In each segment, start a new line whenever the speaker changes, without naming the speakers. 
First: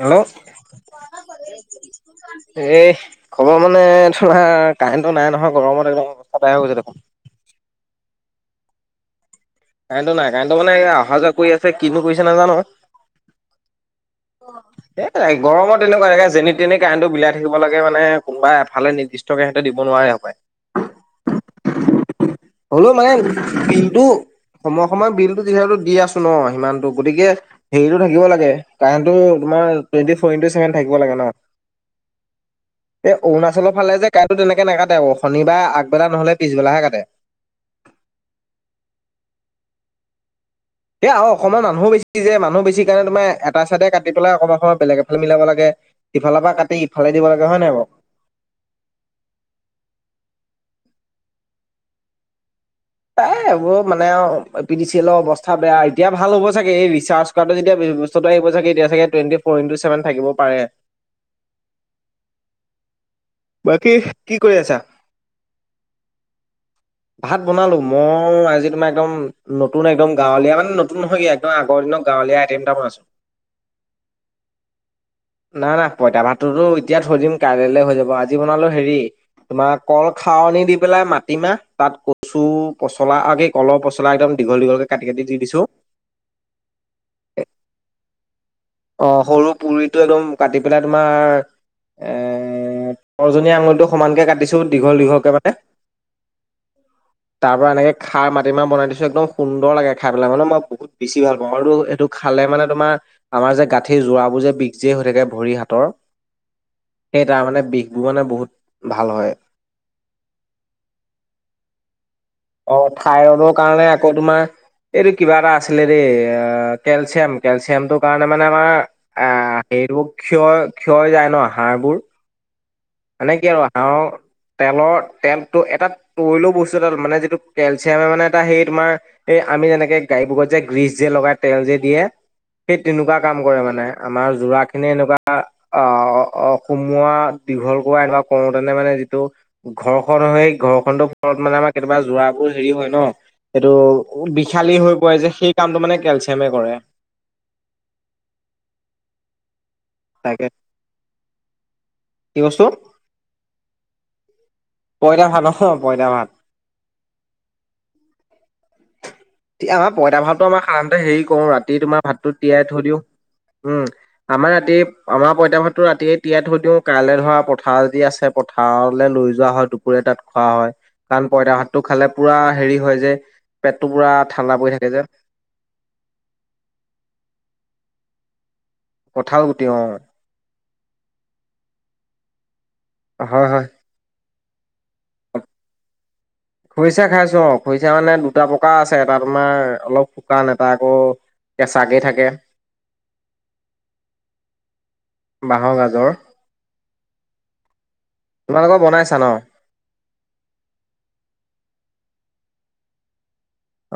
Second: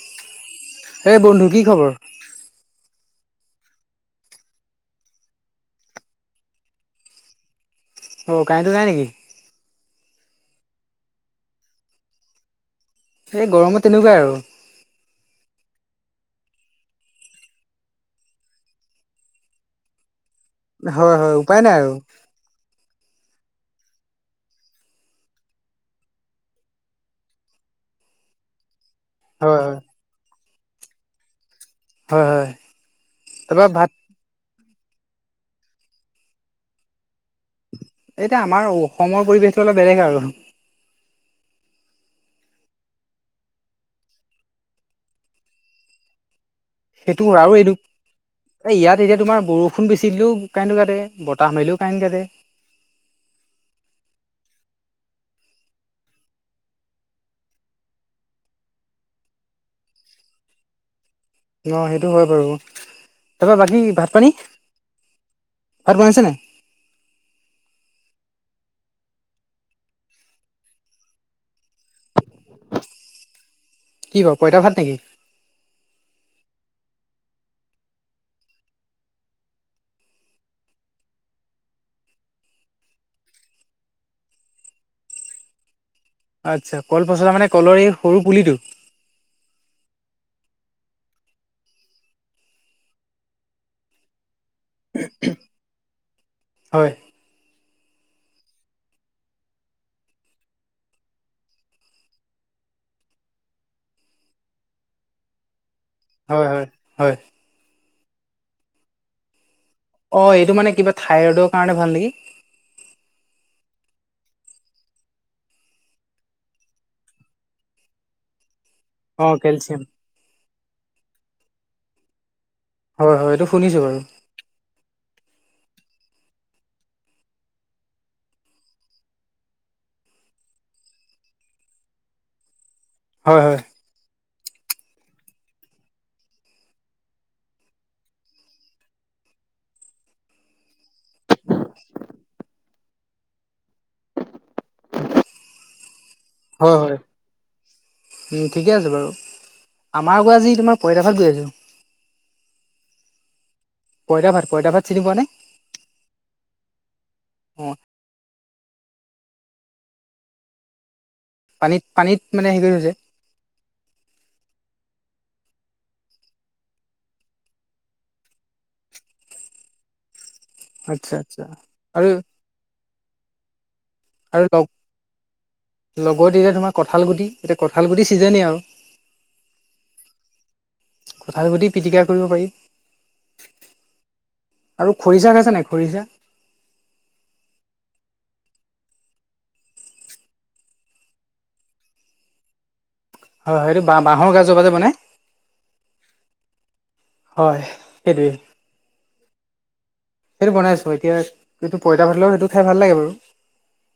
Hello
এ বন্ধু কি খবৰ
এই খবৰ মানে তোমাৰ কাৰেণ্টটো নাই নহয় গৰমত একদম সদায় গৈছে দেখোন
অহ কাৰেণ্টটো নাই নেকি
কাৰেন্টটো নাই কাৰেণ্টো মানে অহা যোৱা কৰি আছে কিনো কৰিছে নাজানো
এই গৰমত তেনেকুৱাই আৰু
এ তে গৰমত তেনেকুৱাই যেনি তেনি কাৰেণ্টো বিলাই থাকিব লাগে মানে কোনোবা এফালে নিৰ্দিষ্ট নিদিষ্টকে হেতে দিব নোৱাৰে ‌হপাই
হয় হয় উপায় নাই আৰু
হ'লো মানে বিলটো সময়ে সময়ে বিলতো যিহেতু দি আছো ন সিমানতো গতিকে হেৰিটো থাকিব লাগে কাৰেণ্টটো
হয়
তোমাৰ
হয়
টুৱেণ্টি ফ'ৰ ইণ্টু চেভেন থাকিব লাগে ন
হয় হয়
এ
তাৰপৰা
অৰুণাচলৰ
ভাত
ফালে যে কাৰেণ্টটো তেনেকে নেকাটে আকৌ শনিবাৰ আগবেলা নহলে পিছবেলাহে কাটে
এতিয়া আমাৰ অসমৰ পৰিৱেশটো অলপ বেলেগ আৰু
সয়া অসমৰ মানুহো বেছি যে মানুহ বেছি কাৰণে তোম এটাাইে কাটি পেলাই অক অসমত বেলেগ এফালে মিলাব লাগে ইফালৰ পৰা ক
সেইটো আৰু এইটো এই ইয়াত এতিয়া তোমাৰ বৰষুণ বেচি দিলেও কাৰেণ্ট কাটে বতাহ মাৰিলেও কাৰেণ্ট কাটে
তাই এইবোৰ মানে পি ডি চি এলৰ অৱস্থা বেয়া এতিয়া ভাল হ'ব চাগে এই ৰিচাৰ্জ টো যেতিয়া ব্যস্তা আহিবাগে এতিয়া চে টুৱেণ্টি ফৰ ইণ্টু ছেভেন থিব পাৰে
ন সেইটো হয় বাৰু তাৰপৰা বাকী ভাত পানী
কি কৰি আছা?
ভাত বনাইছেনোই
ভাত বনালো মই আজি তোমাৰ একদম নতুন একদম গাঁৱলীয়া মানে নতুন নহয় কি আগৰ দিন গৱলীয়া আই তিনিটামান আছো
কি ক পইতা ভাল নেকি
নাই না পইতা ভাতটোতো এতিয়া থৈ দিম কাইলৈ হৈ যাব আজি বনালো হেৰি তোমাৰ কল খাৱনিী দি পেলাই মাটিমাহ তাত কচু পচলা আ কলৰ পচলা একদমীঘল দীঘলক কি কাটি দি দিছো
আচ্ছা কল পচলা মানে কলৰ এই সৰু পুলিটো
অ সৰু পুৰিটো একদম কাটি পেলাই তোমাৰ এ সৰজনী আঙুৰটো সমানকে কাটিছো দীঘল দীঘলকে মানে
হয়
তাৰ পৰাৰা এনেকে খাৰ মাটিমাহ বনাই দিছো একদম সুন্দৰ লাগে খাইেলাই মানে মই বহুত বেছি ভ পা আৰু এইটো খালে মানে তোমাৰ আমাৰ যে গাঁঠি জোৱ বোৰ যে বিগজিয় হৈ থাকে ভৰি হাতৰ
হয় হয় হয়
সেই তাৰমানে বিষবোৰ মানে বহুত ভাল হয়
অ এইটো মানে কিবা থাইৰইডৰ কাৰণে ভাল নেকি
অ থাইৰইডৰ কাৰণে আকৌ তোমাৰ এইটো কিবা এটা আছিলে দেই কেলচিয়াম কেলচিয়ামটোৰ কাৰণে মানে আমাৰ
অ
আহ
কেলচিয়াম
সেইবোৰ ক্ষয় ক্ষয় যায় ন হ়বোৰ
হয় হয়
ননেে
এইটো
কি আৰু
শুনিছো
হা
বাৰু
তেলৰ তেলটো এটাৰিলেও বস্তু এটা মানে যিটো কেলচিয়ামে মানে এটা সেই তোমাৰ এই আমি যেনেকে গাইবোৰকত যে গ্ৰীচ যে লগাই তেল যে দিয়ে সেই তেনেকুৱা কাম
হয় হয়
কৰে মানে আমাৰ যোৰাখিনি এনেকুৱা আহ সুমোৱা দীঘল কৰা এনেকুৱা কওঁতেনে মানে যিটো ঘৰখন সেই ঘৰখননোৰত মানে আমাৰ কেতিয়াবা যোৱ বোৰ হেৰি হয় ন এইটো বিশালী হৈ পৰে যে সেই কামটো মানে কেেলচ
হয় হয় উম ঠিকে আছে বাৰু আমাৰ গ
তাকে
আজি তোমাৰইতাশত গৈ আছো
কি কছোন
কইতা ভাত কইতা ভাত চিনি পোৱা নে
পইতা ভাত অ পইতা ভাত
অ
তি আমাৰ পইতা ভাতটো আমাৰ সাধাৰণতে হেৰি কৰো ৰাতি
পানীত
তোমাৰ
পানীত
ভাতটো
মানে হেৰি
তিয়াই
কৰি
থৈ
থৈছে
দিওঁ উম আমাৰ ৰাতিয় আমাৰ পইতা ভাতো ৰাতিয়ে তিয়াই থৈ দিও কাইলৈ ধৰা পথাৰ যদি আছে পথাৰলৈ লৈ যোৱা হয় ককোৰে তাত খোৱা হয়
আচ্ছা
কাৰণ
আচ্ছা
পইতা ভাতটো খালে
আৰু
পুৰা হেৰি হয় যে পেটটো পুৰা
আৰু
ঠাণ্ডা পৰি থাকে যে
লগ লগত এতিয়া তোমাৰ কঁঠাল গুটি এতিয়া কঁঠাল গুটি ছিজনেই আৰু
কঠও গোটেই অ
কোঠাৰ গ পিটিকা কৰিব পাৰি
হয় হয়
আৰু খৰিচা খাইছে নাই খৰিচা
খৰিচা খাইছো অ খৰিচা মানে দুটা প্ৰকাৰ আছে এটা তোমাৰ অলপ শুকান এটা আকৌ কেঁচাকেই থাকে।
হয় সেইটো বা বাঁহৰ গাজৰ পৰা বনাই।
বাঁহৰ গাজৰ।
হয় সেইটোৱে।
তোমালোকৰ বনাইছা ন!
সেইটো বনাইছোঁ এতিয়া কিন্তটো পইতা ভাতৰ লগত সেইটো খাই ভাল লাগে বাৰু।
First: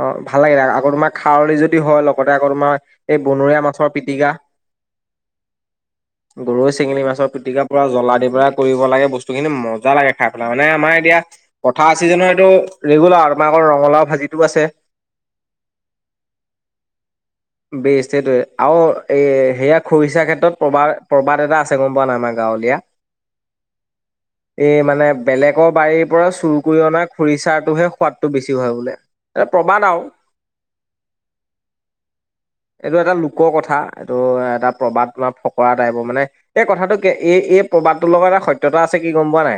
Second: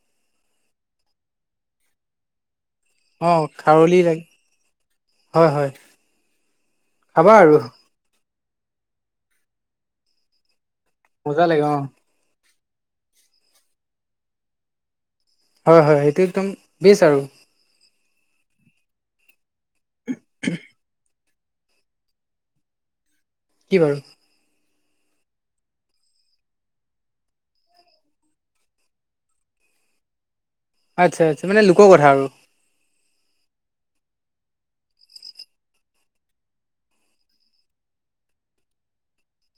অ ভাল লাগিলে আকৌ তোমাৰ খাৰলি যদি হয় লগতে আকৌ তোমাৰ। এই
অ
বনৰীয়া মাছৰ
খাৰলি লাগে
পিটিকা।
হয় হয়।
গৰৈ চেঙেলী মাছৰ
খাবা আৰু
পিটিকাৰ পৰা জ্বলা দিবা। কৰিব লাগে বস্তু খিনি মজা লাগে খাই পেলাই মানে আমাৰ এতিয়া
মজা লাগে অ
পথাৰ চিজনৰ এইটো ৰেগুলাৰ আমাকৰ ৰঙাও ভাজিতো আছে।
হয় হয় সেইটো একদম বচ আৰু।
বেছ সেইটোৱে আৰু এ সেয়া খৰিচাৰ ক্ষেত্ৰত প্ৰবাদ প্ৰবাদ এটা আছে। আছে গম পোৱা নাই আমাৰ গাঁৱলীয়া।
কি বাৰু?
এই মানে বেলেগৰ বাৰীৰ পৰা চুৰ কৰি অনা খৰিচাৰটোহে সোৱাদটো বেছি হয় বোলে। এ প্ৰবাাদ আও।
আচ্ছা আচ্ছা মানে লোকৰ কথা আৰু।
এইটো এটা লোকৰ কথা এইটো এটা প্ৰবাদ তোমাৰ ফকৰা টাইপৰ মানে এই কথাটো কে এই এই প্ৰবাদটোৰ লগত এটা সত্যতা আছে কি গম পোৱা নাই!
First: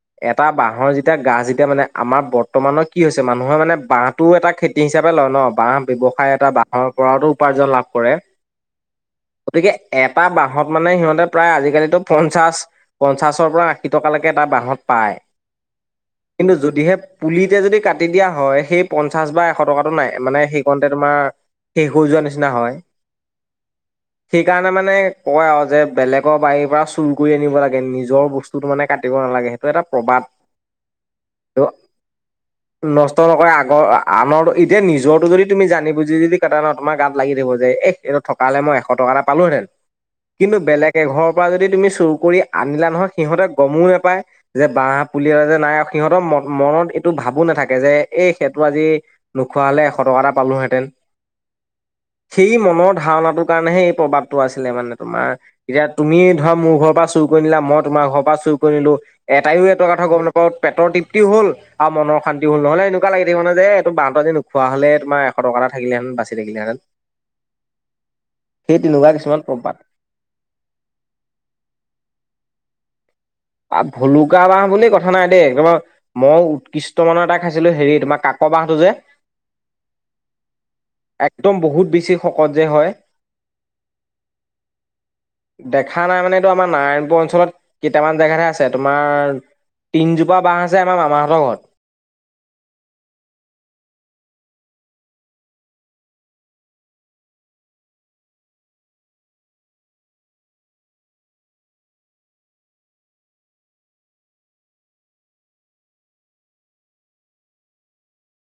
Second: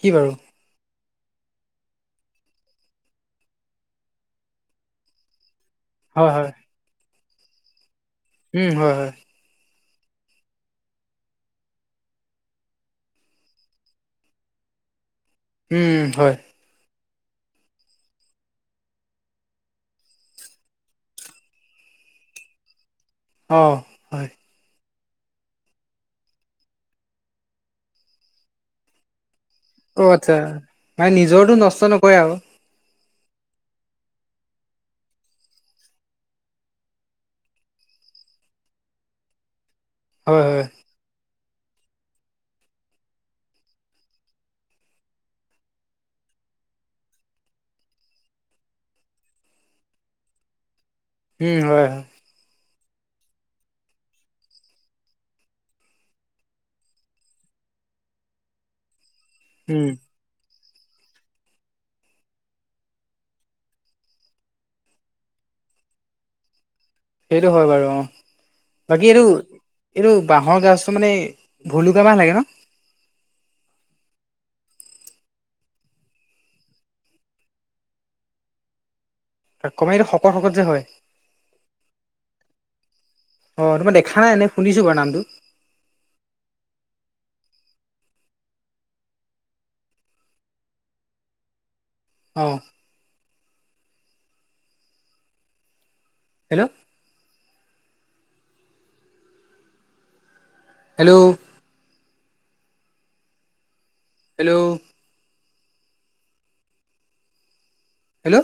কি বাৰু
এটা বাঁহৰ যিটো এতিয়া গাছ যেতিয়া মানে আমাৰ বৰ্তমানৰ কি হৈছে মানুহে মানে বাহটোও এটা খেতি হিচাপে লয় ন বাঁহ
হয়
ব্যৱসায় এটা
হয়
বাহিৰৰ পৰাতো উপাৰ্জন লাভ কৰে।
উম হয় হয়।
গতিকে এটা বাঁহত মানে সিহঁতে প্ৰায় আজিকালিতো পঞ্চাশ পঞ্চাশৰ পৰা আশী টকালৈকে এটা বাঁহত পায়।
উম হয়।
কিন্তু যদিহে পুলিতে যদি কাটি দিয়া হয় সেই পঞ্চাছ বা এশ টকাটো নাই মানে সেইকণতে তোমাৰ শেষ হৈ যোৱাৰ নিচিনা হয়।
অৱ, হয়।
সেইকাৰণে মানে কয় আৰু যে বেলেগৰ বাৰীৰ পৰা চুৰ কৰি আনিব লাগে নিজৰ বস্তুটো মানে কাটিব নালাগে। এটা
অ
প্ৰবাদ
আচ্ছা, মানে নিজৰটো নষ্ট নকৰে আৰু।
নষ্ট নকৰে আগৰ আনৰ, এতিয়া নিজৰটো যদি তুমি জানি বুজি যদি কেইটান তোমাৰ গাত লাগি থাকিব যে এহ এইটো থকাে মই এশ টকা এ পালোহেতেন,
হয়,
কিন্তু
হয়
বেলেগ কেঘৰৰ পৰা যদি তুমি চুৰ কৰি আনিলা নহয় সিহঁতে গমো নোপায় যে বাঁহ পুলি এটা যে নাই সিহঁতৰ ম মনত এইটো ভাবো নাথাকে যে এই সেইটো আজি নোখোৱা হলে এশ টকা এটা পালোহেঁতেন।
উম হয়।
সেই মনৰ ধাৰণাটোৰ কাৰণেহে এই প্ৰভাৱটো আছিলে মানে তোমাৰ এতিয়া তুমি ধৰা মোৰ ঘৰৰ পৰা চুৰ কৰি নিলা মই তোমাৰ ঘৰৰ পৰা চুৰ কৰি নিলো এটাইও
উম,
এটা কথা গম নেপাওঁ পেটৰ তৃপ্তিও হ'ল। আৰু মনৰ শান্তিও হ'ল নহলে এনেকুৱা লাগি থাকিব নে যে এইটো বাঁহ নোখোৱা হলে তোমাৰ এশ টকা এটা থাকিলে হেতেন বাচি বাচি থাকিলে হেতেন।
সেইটো হয় বাৰু অৱ বাকী
তেনেকুৱা
এইটো
কিছুমান প্ৰবাদ
এইটো বাঁহৰ গাজটো মানে ভুলুকা বাঁহ লাগে ন?
ভুলুকা বাঁহ বুলি কথা নাই দেই, তাৰ পা - মই উৎকৃষ্ট মানৰ এটা খাইছিলো হেৰি তোমাৰ কাক বাহটো যে -
কাক বাঁহ সেইটো শকত শকত যে হয়!
একদম বহুত বেছি শকত যে হয়।
অঁ তোমাৰ দেখা নাই এনে শুনিছো বাৰু নামটো।
দেখা নাই মানে এইটো আমাৰ নাৰায়ণপুৰ অঞ্চলত কেইটামান - জেগাতে আছে তোমাৰ তিনজোপা বাঁহ আছে আমাৰ মামাহঁতৰ ঘৰত।
অ। Hello hello hello hello